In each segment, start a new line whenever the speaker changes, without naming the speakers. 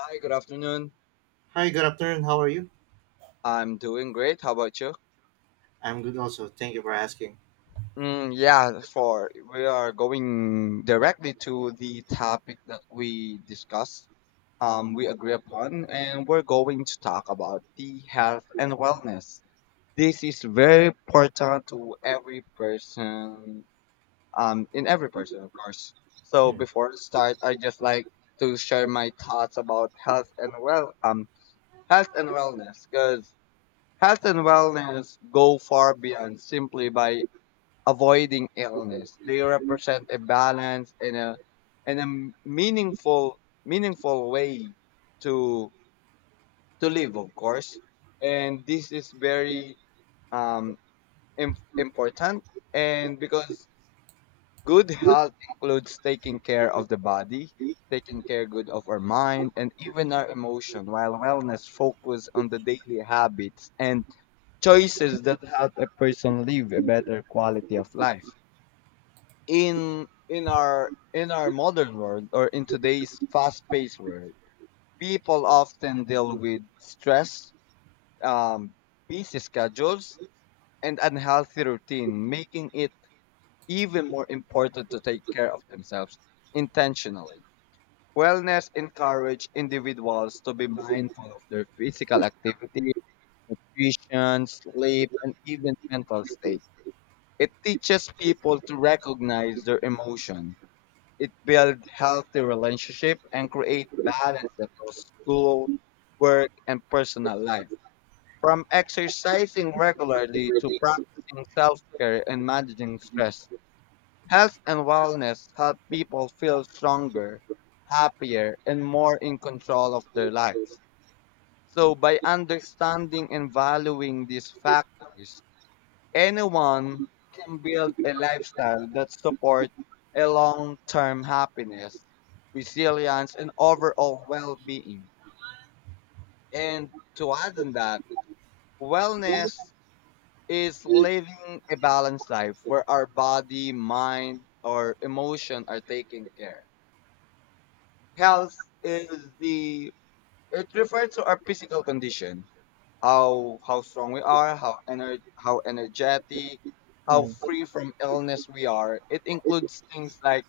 Hi, good afternoon.
Hi, good afternoon. How are you?
I'm doing great. How about you?
I'm good also. Thank you for asking.
Mm, yeah, for we are going directly to the topic that we discussed, we agree upon, and we're going to talk about the health and wellness. This is very important to every person, in every person, of course. So
Mm,
before we start, I just like to share my thoughts about health and health and wellness, because health and wellness go far beyond simply by avoiding illness. They represent a balance and a meaningful meaningful way to to live, of course. And this is very um important. And because good health includes taking care of the body, taking care good of our mind and even our emotion, while wellness focus on the daily habits and choices that help a person live a better quality of life in our modern world, or in today's fast-paced world people often deal with stress, um, busy schedules and unhealthy routine, making it even more important to take care of themselves intentionally. Wellness encourage individuals to be mindful of their physical activity, nutrition, sleep, and even mental state. It teaches people to recognize their emotion. It builds healthy relationship and create balance across school, work, and personal life. From exercising regularly to practicing self-care and managing stress, health and wellness help people feel stronger, happier, and more in control of their lives. So by understanding and valuing these factors, anyone can build a lifestyle that supports a long-term happiness, resilience, and overall well-being. And to add on that, wellness is living a balanced life where our body, mind, or emotion are taken care. Health is the It refers to our physical condition, how strong we are, how energetic, how
mm,
free from illness we are. It includes things like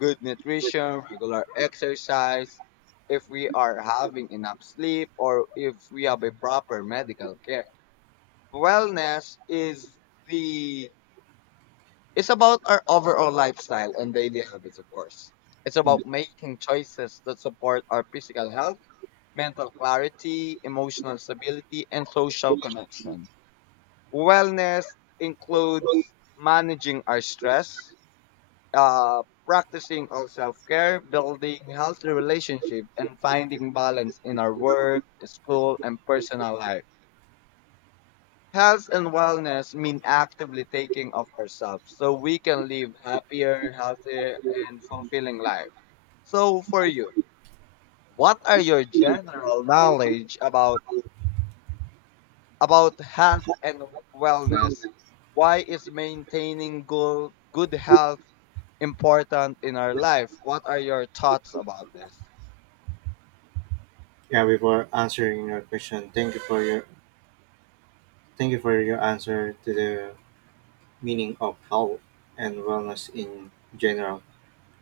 good nutrition, regular exercise, if we are having enough sleep, or if we have a proper medical care. Wellness is the It's about our overall lifestyle and daily habits, of course. It's
mm.
about making choices that support our physical health, mental clarity, emotional stability, and social connection. Wellness includes managing our stress, practicing our self care, building healthy relationships, and finding balance in our work, school, and personal life. Health and wellness mean actively taking of ourselves so we can live happier, healthier, and fulfilling life. So, for you, what are your general knowledge about health and wellness? Why is maintaining good health important in our life? What are your thoughts about this?
Yeah, before answering your question, thank you for your answer to the meaning of health and wellness in general.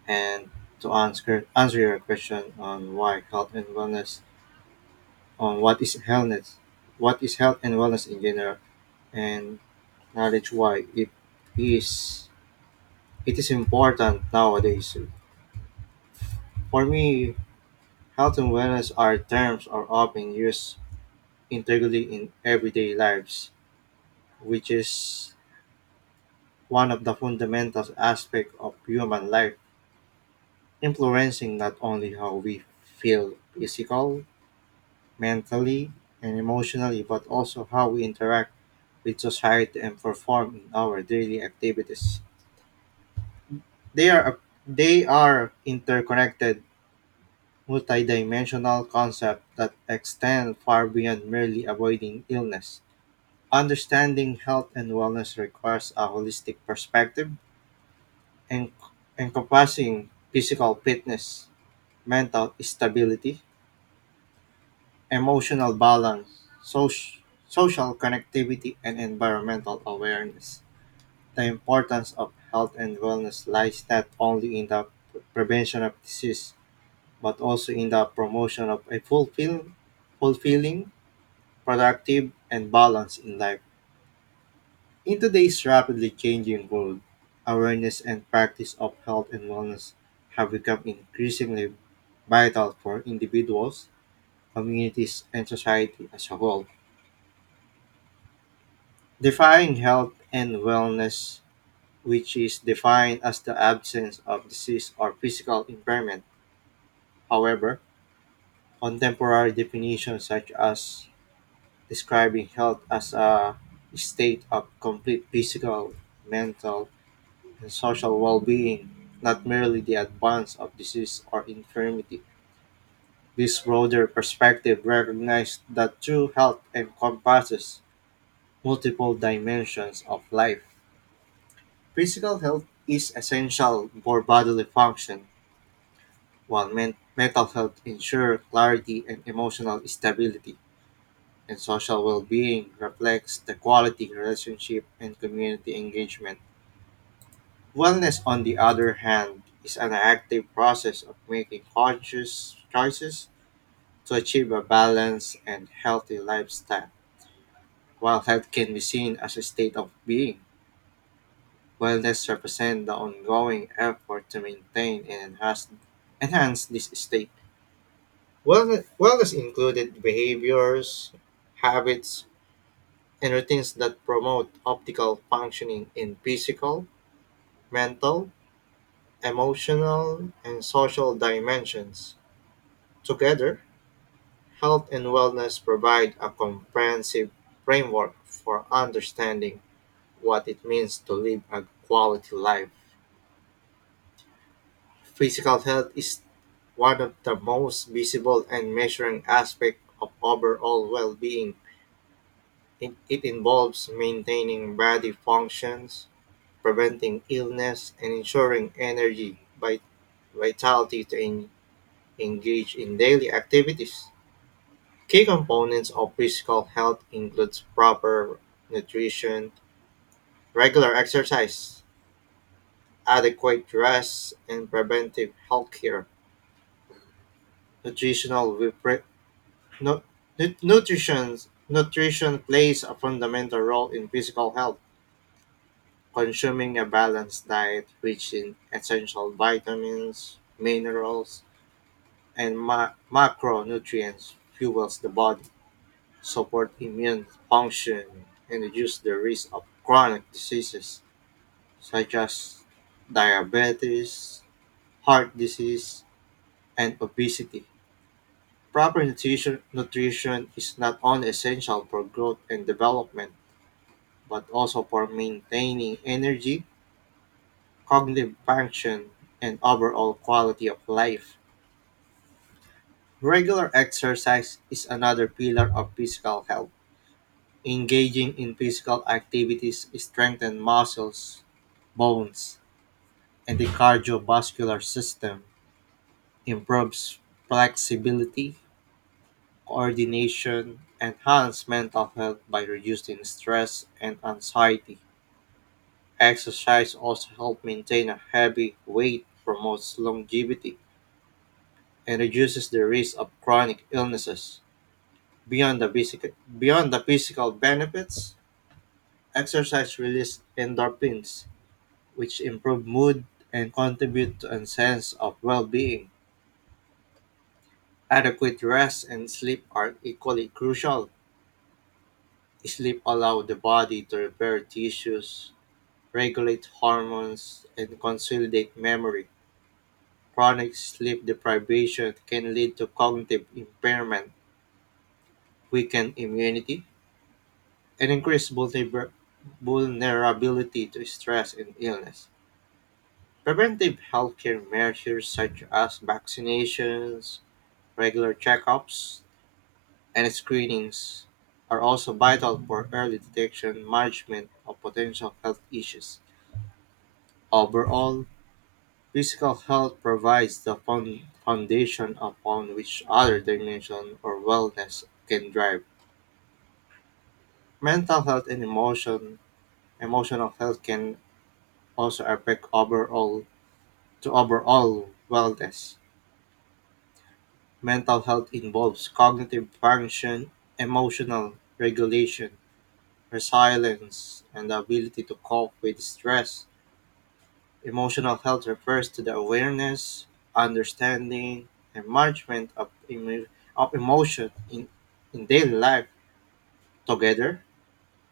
And to answer your question on why health and wellness on what is healthness what is health and wellness in general, and knowledge why is it is important nowadays. For me, health and wellness are terms are often used integrity in everyday lives, which is one of the fundamental aspects of human life, influencing not only how we feel physical, mentally, and emotionally, but also how we interact with society and perform in our daily activities. They are they are interconnected multidimensional concepts that extend far beyond merely avoiding illness. Understanding health and wellness requires a holistic perspective, en- encompassing physical fitness, mental stability, emotional balance, soc- social connectivity, and environmental awareness. The importance of health and wellness lies not only in the prevention of disease, but also in the promotion of a fulfilling, productive, and balanced in life. In today's rapidly changing world, awareness and practice of health and wellness have become increasingly vital for individuals, communities, and society as a whole. Defying health and wellness, which is defined as the absence of disease or physical impairment. However, contemporary definitions such as describing health as a state of complete physical, mental, and social well being, not merely the advance of disease or infirmity. This broader perspective recognizes that true health encompasses multiple dimensions of life. Physical health is essential for bodily function, while mental health ensures clarity and emotional stability, and social well-being reflects the quality relationship and community engagement. Wellness, on the other hand, is an active process of making conscious choices to achieve a balanced and healthy lifestyle, while health can be seen as a state of being. Wellness represents the ongoing effort to maintain and enhance this state. Wellness included behaviors, habits, and routines that promote optimal functioning in physical, mental, emotional, and social dimensions. Together, health and wellness provide a comprehensive framework for understanding what it means to live a quality life. Physical health is one of the most visible and measuring aspects of overall well-being. It involves maintaining body functions, preventing illness, and ensuring energy by vitality to engage in daily activities. Key components of physical health includes proper nutrition, regular exercise, adequate rest, and preventive health care. Nutritional repre- Nu- nu- Nutrition Nutrition plays a fundamental role in physical health. Consuming a balanced diet rich in essential vitamins, minerals, and macronutrients fuels the body, support immune function, and reduce the risk of chronic diseases such as diabetes, heart disease, and obesity. Nutrition is not only essential for growth and development but also for maintaining energy, cognitive function, and overall quality of life. Regular exercise is another pillar of physical health. Engaging in physical activities strengthens muscles, bones, and the cardiovascular system, improves flexibility, coordination, enhance mental health by reducing stress and anxiety. Exercise also helps maintain a heavy weight, promotes longevity, and reduces the risk of chronic illnesses. Beyond the physical, Beyond the physical benefits, exercise releases endorphins, which improve mood and contribute to a sense of well-being. Adequate rest and sleep are equally crucial. Sleep allows the body to repair tissues, regulate hormones, and consolidate memory. Chronic sleep deprivation can lead to cognitive impairment, weakened immunity, and increased vulnerability to stress and illness. Preventive healthcare measures such as vaccinations, regular checkups, and screenings are also vital for early detection and management of potential health issues. Overall, physical health provides the foundation upon which other dimensions or wellness can drive. Mental health and emotion, Emotional health can also affect overall to overall wellness. Mental health involves cognitive function, emotional regulation, resilience, and the ability to cope with stress. Emotional health refers to the awareness, understanding, and management of emotion in daily life. Together,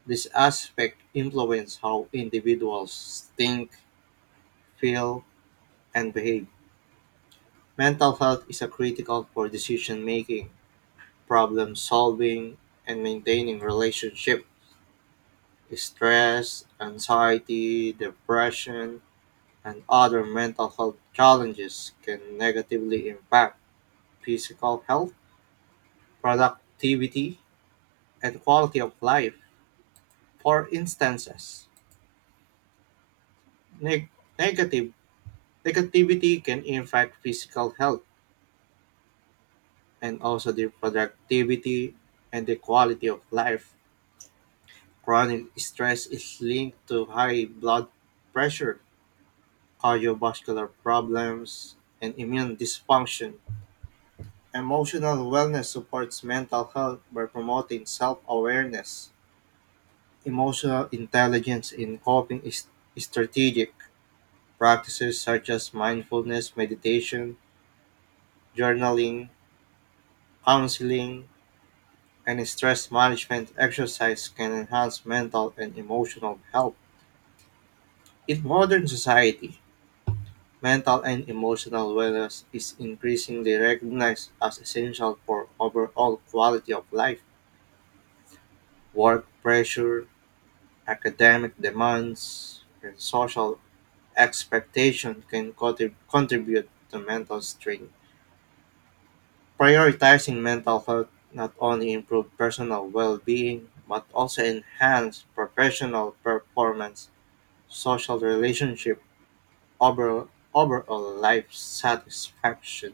this aspect influence how individuals think, feel, and behave. Mental health is a critical for decision making, problem solving, and maintaining relationship. Stress, anxiety, depression, and other mental health challenges can negatively impact physical health, productivity, and quality of life. For instances, neg- negative negativity can impact physical health and also the productivity and the quality of life. Chronic stress is linked to high blood pressure, cardiovascular problems, and immune dysfunction. Emotional wellness supports mental health by promoting self awareness. Emotional intelligence in coping is strategic. Practices such as mindfulness, meditation, journaling, counseling, and stress management exercise can enhance mental and emotional health. In modern society, mental and emotional wellness is increasingly recognized as essential for overall quality of life. Work pressure, academic demands, and social expectation can contribute to mental strain. Prioritizing mental health not only improves personal well-being but also enhance professional performance, social relationship, over, overall life satisfaction.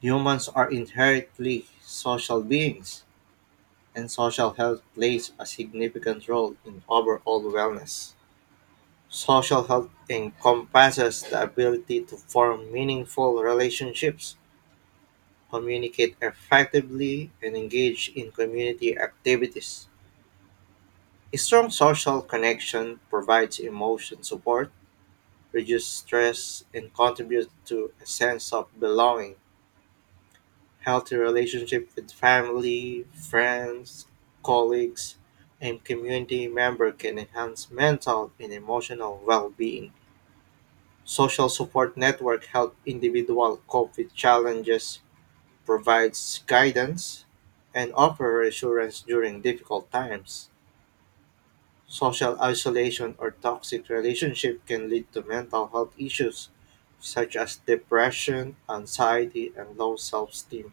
Humans are inherently social beings, and social health plays a significant role in overall wellness. Social health encompasses the ability to form meaningful relationships, communicate effectively, and engage in community activities. A strong social connection provides emotion support, reduces stress, and contributes to a sense of belonging. Healthy relationship with family, friends, colleagues, and community member can enhance mental and emotional well-being. Social support network help individual cope with challenges, provides guidance, and offer reassurance during difficult times. Social isolation or toxic relationship can lead to mental health issues such as depression, anxiety, and low self-esteem.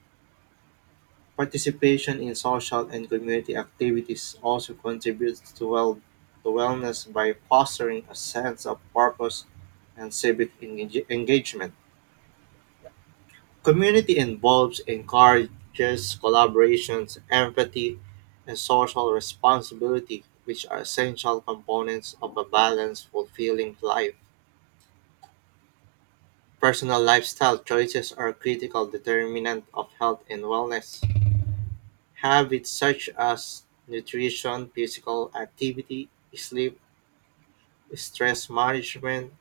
Participation in social and community activities also contributes to, well, to wellness by fostering a sense of purpose and civic engagement. Community involves encourages collaborations, empathy, and social responsibility, which are essential components of a balanced, fulfilling life. Personal lifestyle choices are a critical determinant of health and wellness. Habits such as nutrition, physical activity, sleep, stress management,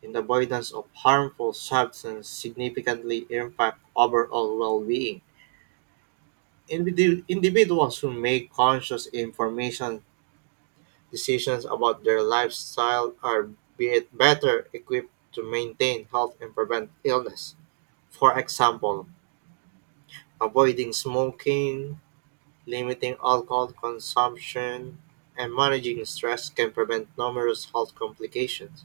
and avoidance of harmful substances significantly impact overall well-being. Individuals who make conscious information decisions about their lifestyle are better equipped to maintain health and prevent illness. For example, avoiding smoking, limiting alcohol consumption, and managing stress can prevent numerous health complications.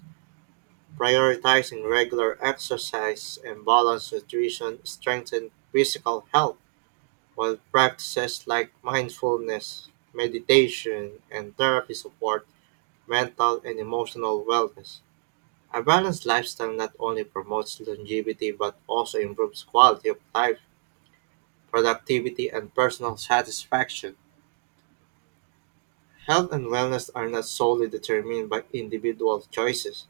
Prioritizing regular exercise and balanced nutrition strengthen physical health, while practices like mindfulness, meditation, and therapy support mental and emotional wellness. A balanced lifestyle not only promotes longevity but also improves quality of life, productivity, and personal satisfaction. Health and wellness are not solely determined by individual choices.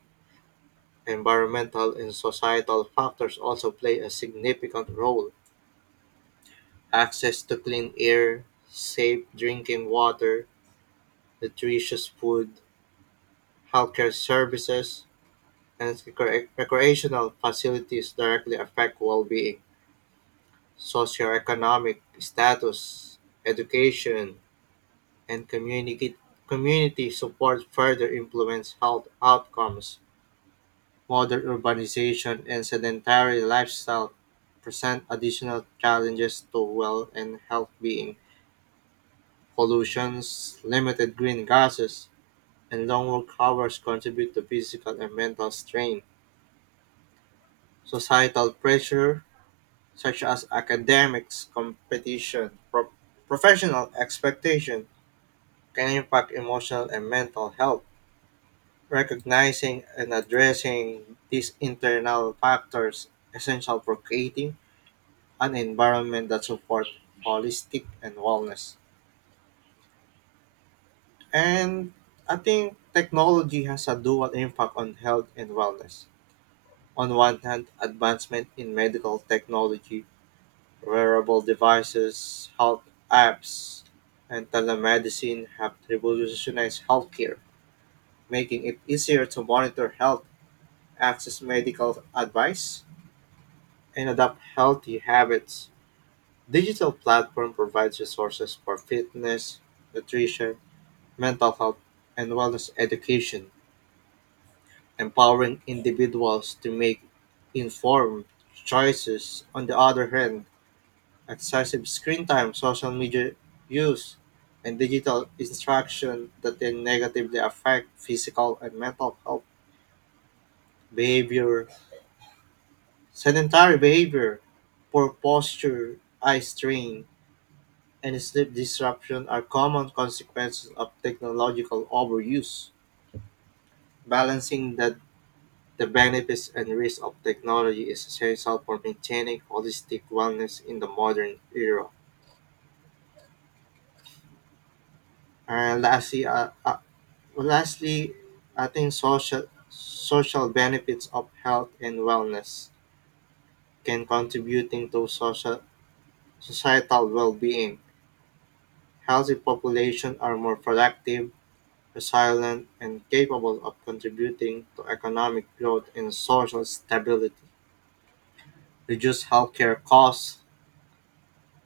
Environmental and societal factors also play a significant role. Access to clean air, safe drinking water, nutritious food, healthcare services, and recreational facilities directly affect well-being. Socioeconomic status, education, and community support further influence health outcomes. Modern urbanization and sedentary lifestyle present additional challenges to well and health being. Pollutions, limited green gases, and long work hours contribute to physical and mental strain. Societal pressure such as academics, competition, professional expectation, can impact emotional and mental health. Recognizing and addressing these internal factors essential for creating an environment that supports holistic and wellness. And I think technology has a dual impact on health and wellness. On one hand, advancement in medical technology, wearable devices, health apps, and telemedicine have revolutionized healthcare, making it easier to monitor health, access medical advice, and adopt healthy habits. Digital platform provides resources for fitness, nutrition, mental health, and wellness education, empowering individuals to make informed choices. On the other hand, excessive screen time, social media use, and digital instruction that then negatively affect physical and mental health, behavior, sedentary behavior, poor posture, eye strain, and sleep disruption are common consequences of technological overuse. Balancing the benefits and risks of technology is essential for maintaining holistic wellness in the modern era. And lastly, I think social benefits of health and wellness can contributing to social societal well-being. Healthy population are more productive, resilient, and capable of contributing to economic growth and social stability. Reduce healthcare costs,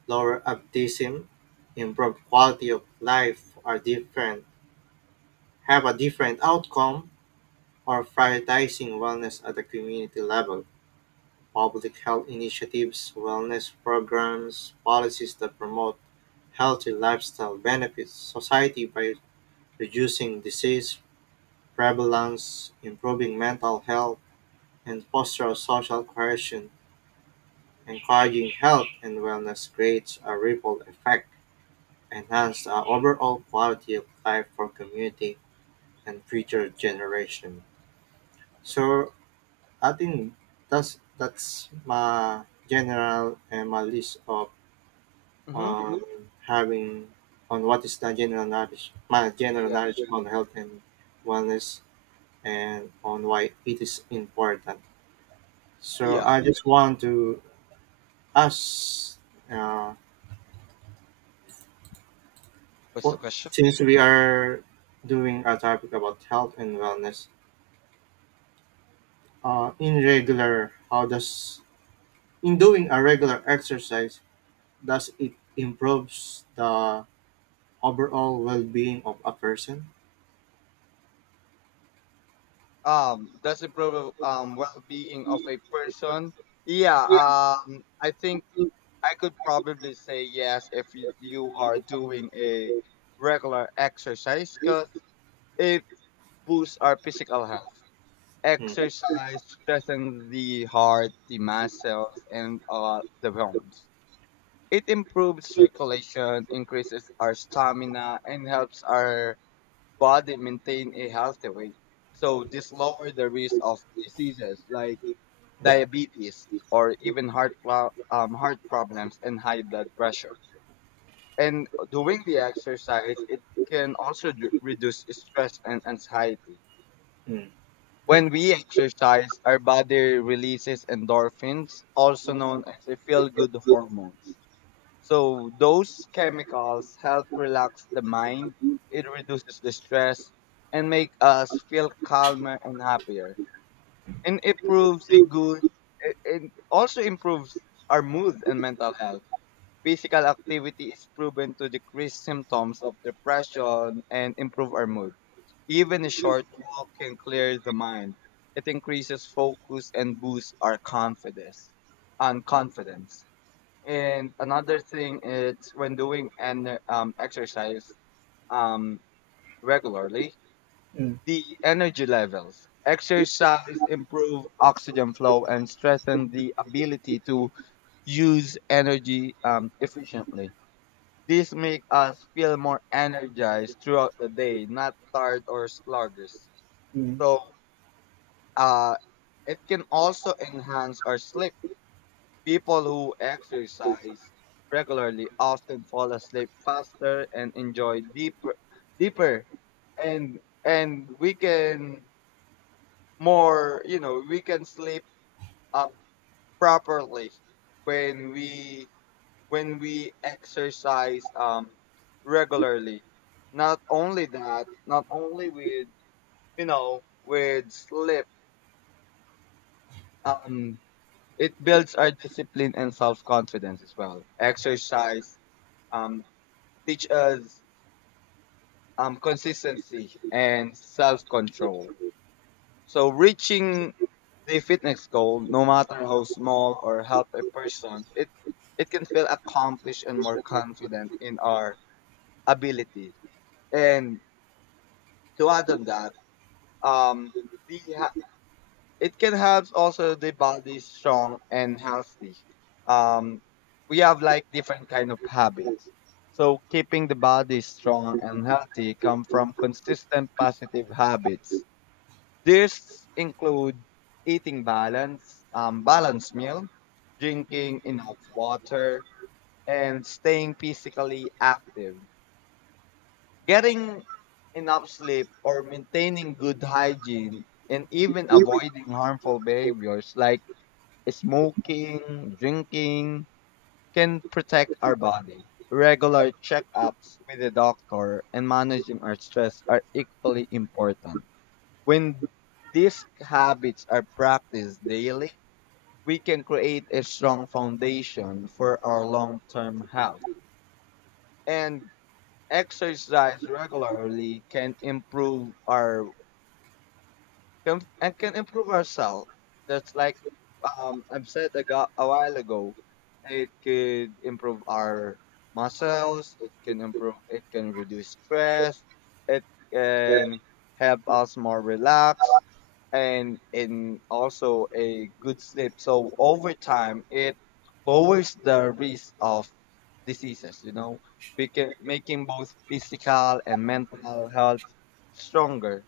lower absenteeism, improve quality of life are different have a different outcome or prioritizing wellness at the community level. Public health initiatives, wellness programs, policies that promote healthy lifestyle benefits society by reducing disease prevalence, improving mental health, and foster social cohesion. Encouraging health and wellness creates a ripple effect, enhance the overall quality of life for community and future generation. So I think that's my general and my list of
Mm-hmm.
on having on what is the general knowledge, my general
Yeah.
knowledge on health and wellness, and on why it is important. So
Yeah.
I just want to ask, uh,
What's the
for,
question?
since we are doing a topic about health and wellness, in regular, how does in doing a regular exercise does it improves the overall well-being of a person?
Does it improve well-being of a person? Yeah. I think I could probably say yes if you are doing a regular exercise because it boosts our physical health.
Mm,
Exercise strengthens the heart, the muscles, and the bones. It improves circulation, increases our stamina, and helps our body maintain a healthy weight. So this lowers the risk of diseases like
mm,
diabetes or even heart problems and high blood pressure. And doing the exercise, it can also reduce stress and anxiety.
mm, right.
When we exercise, our body releases endorphins, also known as the feel good hormones. So, those chemicals help relax the mind, it reduces the stress, and make us feel calmer and happier. And improves a good, It also improves our mood and mental health. Physical activity is proven to decrease symptoms of depression and improve our mood. Even a short walk can clear the mind. It increases focus and boosts our confidence. And another thing is when doing an exercise um, regularly,
Mm,
the energy levels. Exercise improve oxygen flow and strengthen the ability to use energy efficiently. This makes us feel more energized throughout the day, not tired or sluggish.
mm.
So, uh, it can also enhance our sleep. People who exercise regularly often fall asleep faster and enjoy deeper, and we can more, you know, we can sleep up properly when we when we exercise regularly. Not only that, not only with you know with sleep, um, it builds our discipline and self confidence as well. Exercise um teach us consistency and self control. So reaching the fitness goal, no matter how small or help a person, it can feel accomplished and more confident in our ability. And to add on that, um, the ha- it can help also the body strong and healthy. Um, we have like different kind of habits. So keeping the body strong and healthy come from consistent positive habits. This include eating balanced meal, drinking enough water, and staying physically active. Getting enough sleep or maintaining good hygiene and even avoiding harmful behaviors like smoking, drinking can protect our body. Regular checkups with a doctor and managing our stress are equally important. When these habits are practiced daily, we can create a strong foundation for our long term health. And exercise regularly can improve ourselves. That's like I've said a while ago. It could improve our muscles. It can improve. It can reduce stress. It can help us more relaxed and in also a good sleep. So over time, it lowers the risk of diseases. We can making both physical and mental health stronger,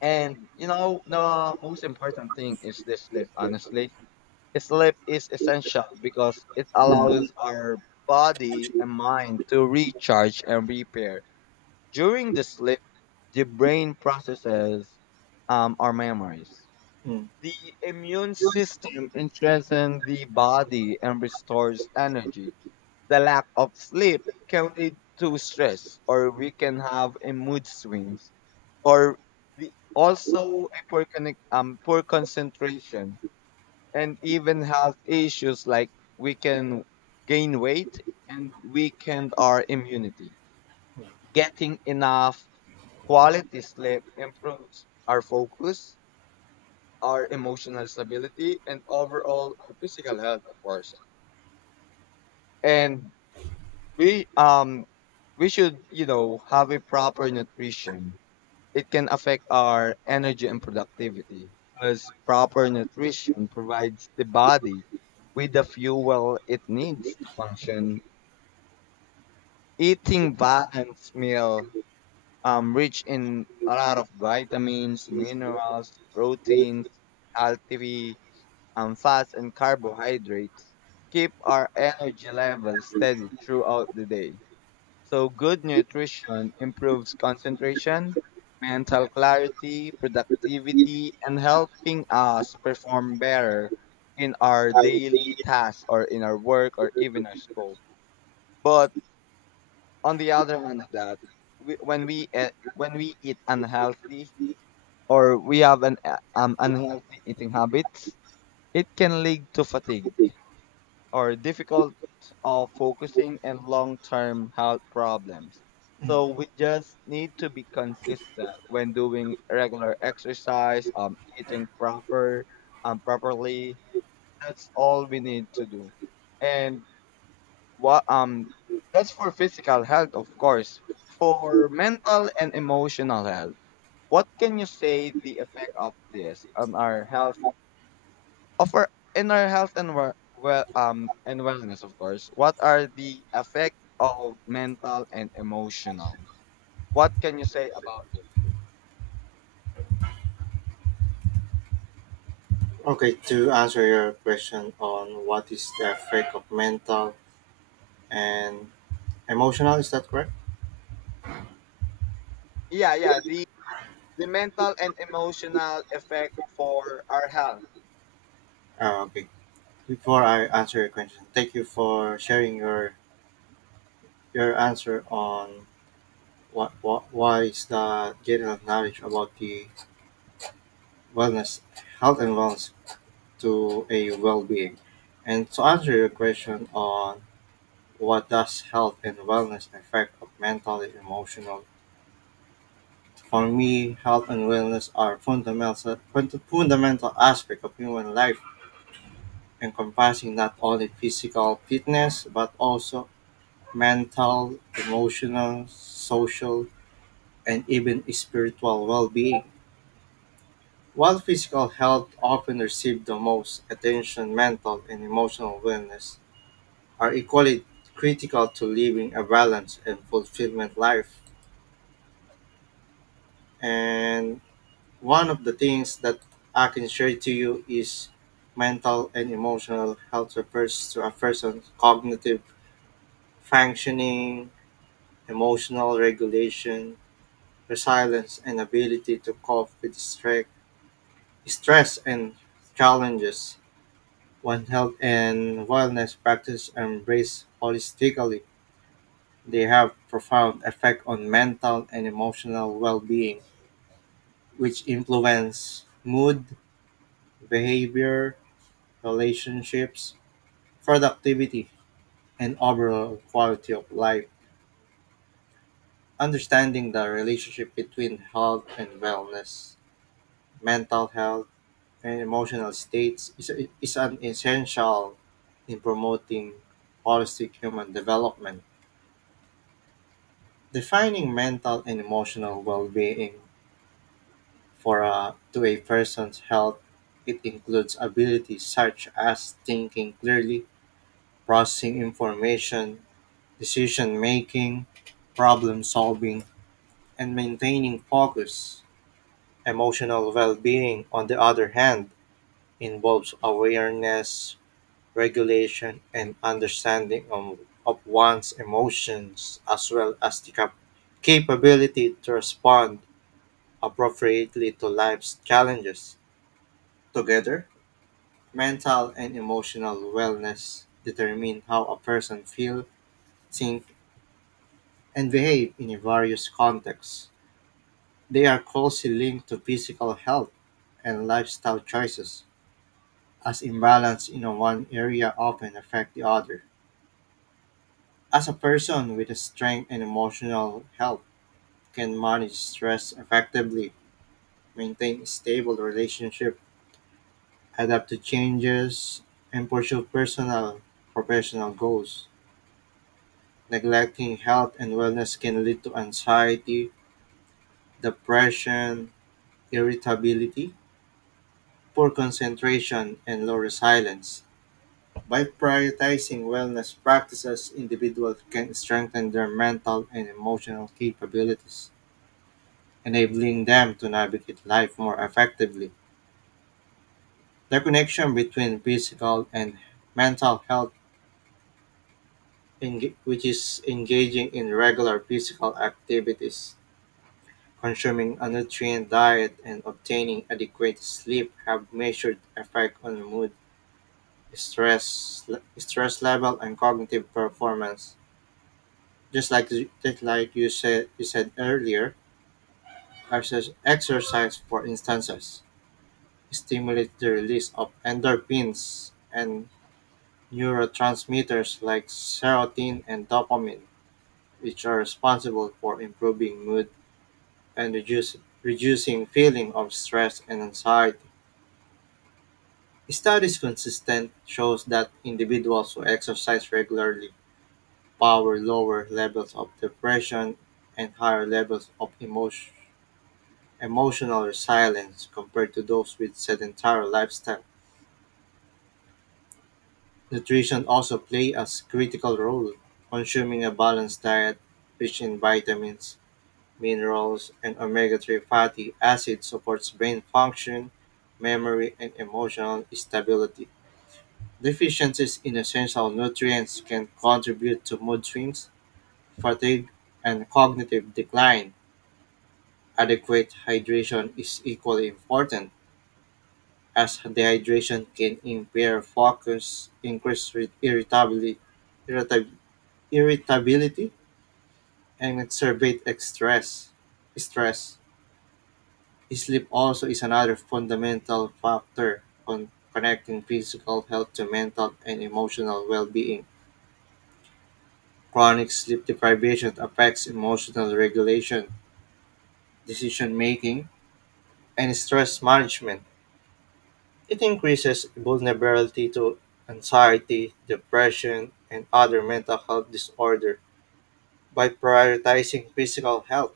and the most important thing is the sleep, honestly. Sleep is essential because it
Mm,
allows our body and mind to recharge and repair. During the sleep, the brain processes our memories.
mm.
The immune system strengthens the body and restores energy. The lack of sleep can lead to stress, or we can have a mood swings, or the, also a poor, connect, poor concentration, and even health issues like we can gain weight and weaken our immunity. Getting enough quality sleep improves our focus, our emotional stability, and overall our physical health, of course. And we um we should have a proper nutrition. It can affect our energy and productivity because proper nutrition provides the body with the fuel it needs to function. Eating balanced meal rich in a lot of vitamins, minerals, proteins, healthy fats and carbohydrates keep our energy levels steady throughout the day. So, good nutrition improves concentration, mental clarity, productivity, and helping us perform better in our daily tasks or in our work or even our school. But on the other hand, of that we, when we when we eat unhealthy or we have an unhealthy eating habits, it can lead to fatigue or difficult of focusing and long-term health problems. So
mm.
we just need to be consistent when doing regular exercise, eating properly. That's all we need to do. And what that's for physical health, of course. For mental and emotional health, what can you say the effect of this on our health? Of our health and wel well and wellness, of course. What are the effect of mental and emotional, what can you say about this?
Okay, to answer your question on what is the effect of mental and emotional, is that correct?
Yeah, yeah, the mental and emotional effect for our health.
Okay. Before I answer your question, thank you for sharing your answer on what is the getting of knowledge about the wellness, health and wellness to a well being, and to answer your question on what does health and wellness affect of mental, emotional. For me, health and wellness are fundamental, fundamental aspects of human life, encompassing not only physical fitness but also mental, emotional, social, and even spiritual well-being. While physical health often receives the most attention, mental and emotional wellness are equally critical to living a balanced and fulfillment life. And One of the things that I can share to you is mental and emotional health refers to a person's cognitive functioning, emotional regulation, resilience, and ability to cope with stress and challenges. When health and wellness practices are embraced holistically, they have profound effect on mental and emotional well-being, which influence mood, behavior, relationships, productivity, and overall quality of life. Understanding the relationship between health and wellness, mental health, and emotional states is an essential in promoting holistic human development. Defining mental and emotional well-being for a, to a person's health, it includes abilities such as thinking clearly, processing information, decision making, problem solving, and maintaining focus. Emotional well being, on the other hand, involves awareness, regulation, and understanding of one's emotions, as well as the capability to respond appropriately to life's challenges. Together, mental and emotional wellness determine how a person feels, think, and behave in various contexts. They are closely linked to physical health and lifestyle choices, as imbalance in one area often affect the other. As a person with a strength and emotional health can manage stress effectively, maintain a stable relationship, adapt to changes, and pursue personal professional goals. Neglecting health and wellness can lead to anxiety, depression, irritability, poor concentration, and low resilience. By prioritizing wellness practices, individuals can strengthen their mental and emotional capabilities, enabling them to navigate life more effectively. The connection between physical and mental health, which is engaging in regular physical activities, consuming a nutrient diet, and obtaining adequate sleep, have measured effect on mood, stress, stress level, and cognitive performance. Just like you said earlier, exercise, for instance, stimulates the release of endorphins and neurotransmitters like serotonin and dopamine, which are responsible for improving mood and reducing feeling of stress and anxiety. Studies consistent shows that individuals who exercise regularly power lower levels of depression and higher levels of emotional resilience compared to those with sedentary lifestyle. Nutrition also play a critical role. Consuming a balanced diet rich in vitamins, minerals, and omega-3 fatty acid supports brain function, memory, and emotional stability. Deficiencies in essential nutrients can contribute to mood swings, fatigue, and cognitive decline. Adequate hydration is equally important as dehydration can impair focus, increase irritability, irritab- irritability, and exacerbate stress. Stress. Sleep also is another fundamental factor connecting physical health to mental and emotional well-being. Chronic sleep deprivation affects emotional regulation, decision making, and stress management. It increases vulnerability to anxiety, depression, and other mental health disorder. By prioritizing physical health,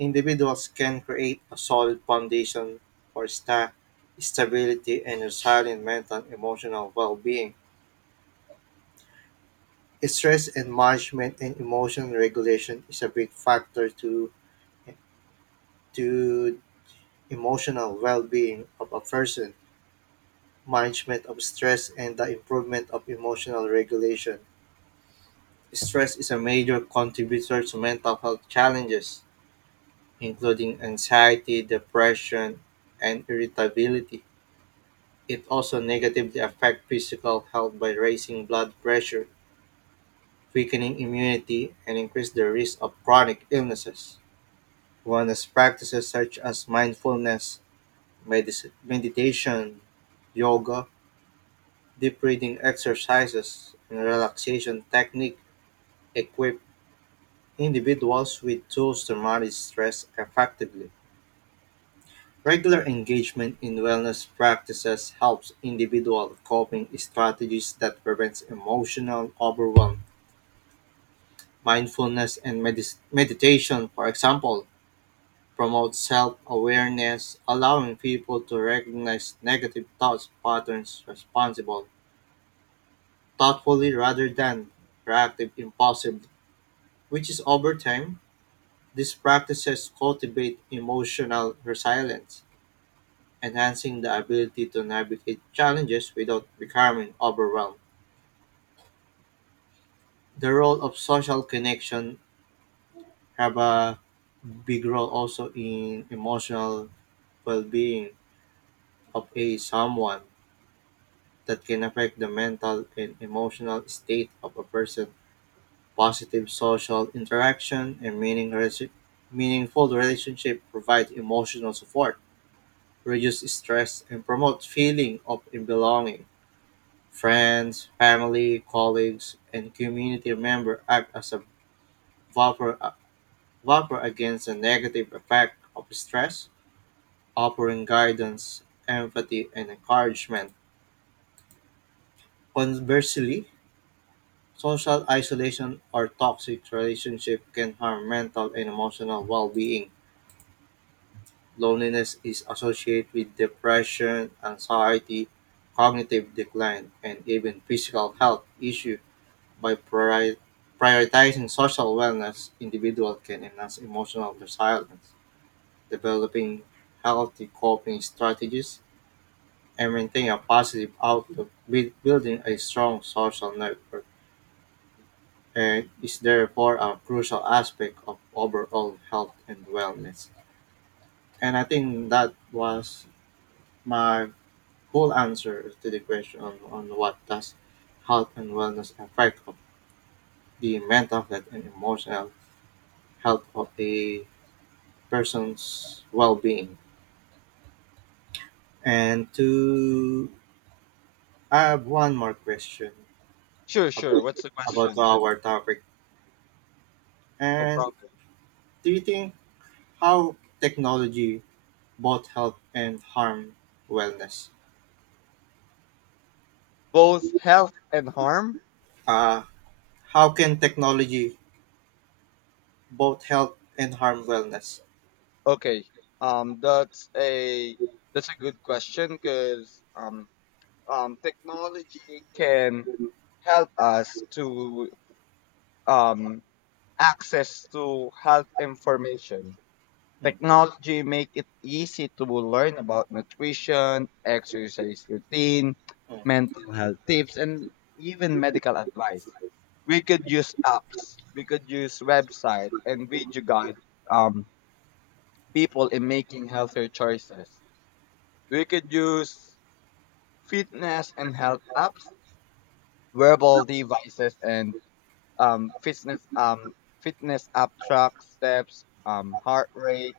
individuals can create a solid foundation for stability and resilient mental and emotional well-being. Stress and management and emotion regulation is a big factor to emotional well-being of a person. Management of stress and the improvement of emotional regulation. Stress is a major contributor to mental health challenges, including anxiety, depression, and irritability. It also negatively affects physical health by raising blood pressure, weakening immunity, and increase the risk of chronic illnesses. Wellness practices such as mindfulness, meditation, yoga, deep breathing exercises, and relaxation technique equip individuals with tools to manage stress effectively. Regular engagement in wellness practices helps individual coping strategies that prevents emotional overwhelm. Mindfulness and meditation, for example, promote self-awareness, allowing people to recognize negative thoughts patterns responsible thoughtfully rather than reactive impulsively, which is over time, these practices cultivate emotional resilience, enhancing the ability to navigate challenges without becoming overwhelmed. The role of social connection have a big role also in emotional well-being of a someone that can affect the mental and emotional state of a person. Positive social interaction and meaningful relationship provide emotional support, reduce stress, and promote feeling of belonging. Friends, family, colleagues, and community members act as a buffer, buffer against the negative effect of stress, offering guidance, empathy, and encouragement. Conversely, social isolation or toxic relationship can harm mental and emotional well-being. Loneliness is associated with depression, anxiety, cognitive decline, and even physical health issues. By priori- prioritizing social wellness, individuals can enhance emotional resilience, developing healthy coping strategies, and maintain a positive outlook, building a strong social network, and is therefore a crucial aspect of overall health and wellness. And I think that was my full answer to the question on what does health and wellness affect of the mental health and emotional health of a person's well-being. And to I have one more question
Sure, sure, what's the
about
question?
our topic.
No
And
problem.
do you think how technology both help and harm wellness?
Both health and harm?
Uh, how can technology both help and harm wellness?
Okay, um that's a that's a good question because technology can help us to um, access to health information.
Mm,
Technology make it easy to learn about nutrition, exercise routine, mental health tips, and even medical advice. We could use apps, we could use website and video guide um, people in making healthier choices. We could use fitness and health apps, wearable devices, and um, fitness um, fitness app tracks steps, heart rate,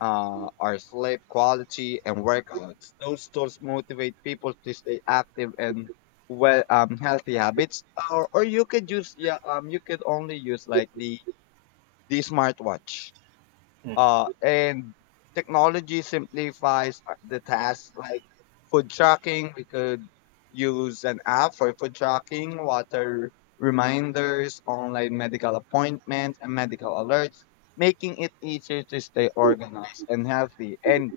our sleep quality, and workouts. Those tools motivate people to stay active and healthy habits. Or you could only use like the smartwatch.
mm,
And technology simplifies the task like food tracking. We could use an app for food tracking, water reminders, online medical appointments, and medical alerts, making it easier to stay organized and healthy. And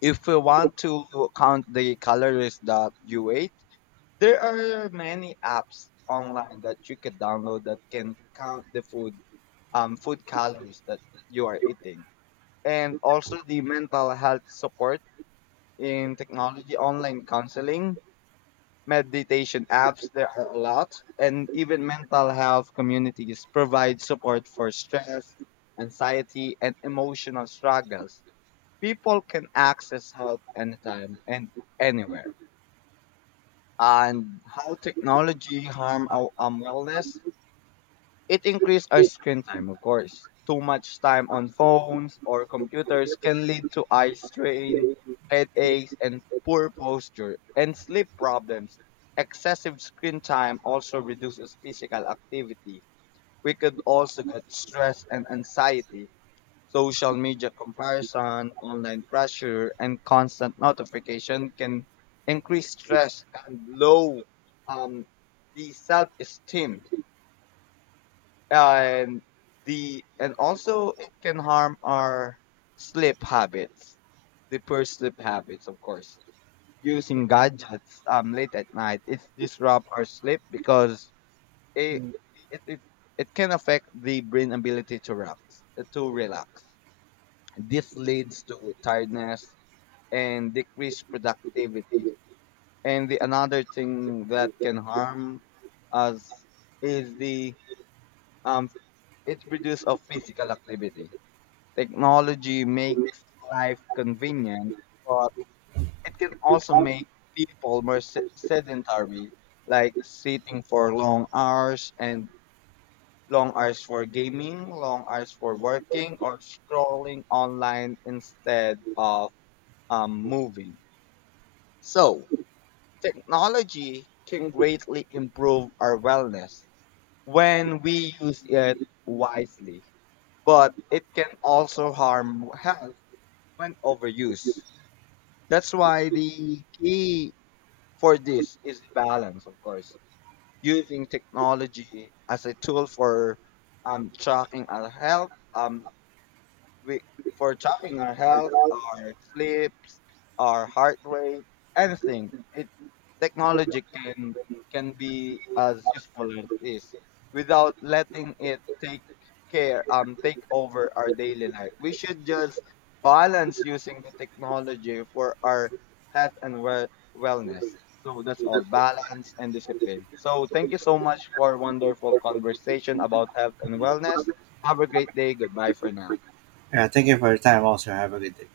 if we want to count the calories that you ate, there are many apps online that you could download that can count the food calories that you are eating. And also the mental health support in technology, online counseling, meditation apps. There are a lot, and even mental health communities provide support for stress, anxiety, and emotional struggles. People can access help anytime and anywhere. And how technology harm our wellness? It increased our screen time, of course. Too much time on phones or computers can lead to eye strain, headaches, and poor posture and sleep problems. Excessive screen time also reduces physical activity. We could also get stress and anxiety. Social media comparison, online pressure, and constant notification can increase stress and low um, the self-esteem. And the and also it can harm our sleep habits, the poor sleep habits, of course. Using gadgets late at night, it disrupt our sleep because it
mm.
it, it it can affect the brain ability to relax. This leads to tiredness and decreased productivity. And the another thing that can harm us is the um it reduce of physical activity. Technology makes life convenient, but it can also make people more sedentary, like sitting for long hours and long hours for gaming, long hours for working, or scrolling online instead of moving. So, technology can greatly improve our wellness when we use it wisely, but it can also harm health when overused. That's why the key for this is balance, of course, using technology as a tool for tracking our health, we, for tracking our health, our sleeps, our heart rate, anything. It technology can be as useful as it is without letting it take over our daily life. We should just balance using the technology for our health and wellness. So that's all balance and discipline. So thank you so much for wonderful conversation about health and wellness. Have a great day. Goodbye for now.
Yeah, thank you for your time. Also, have a good day.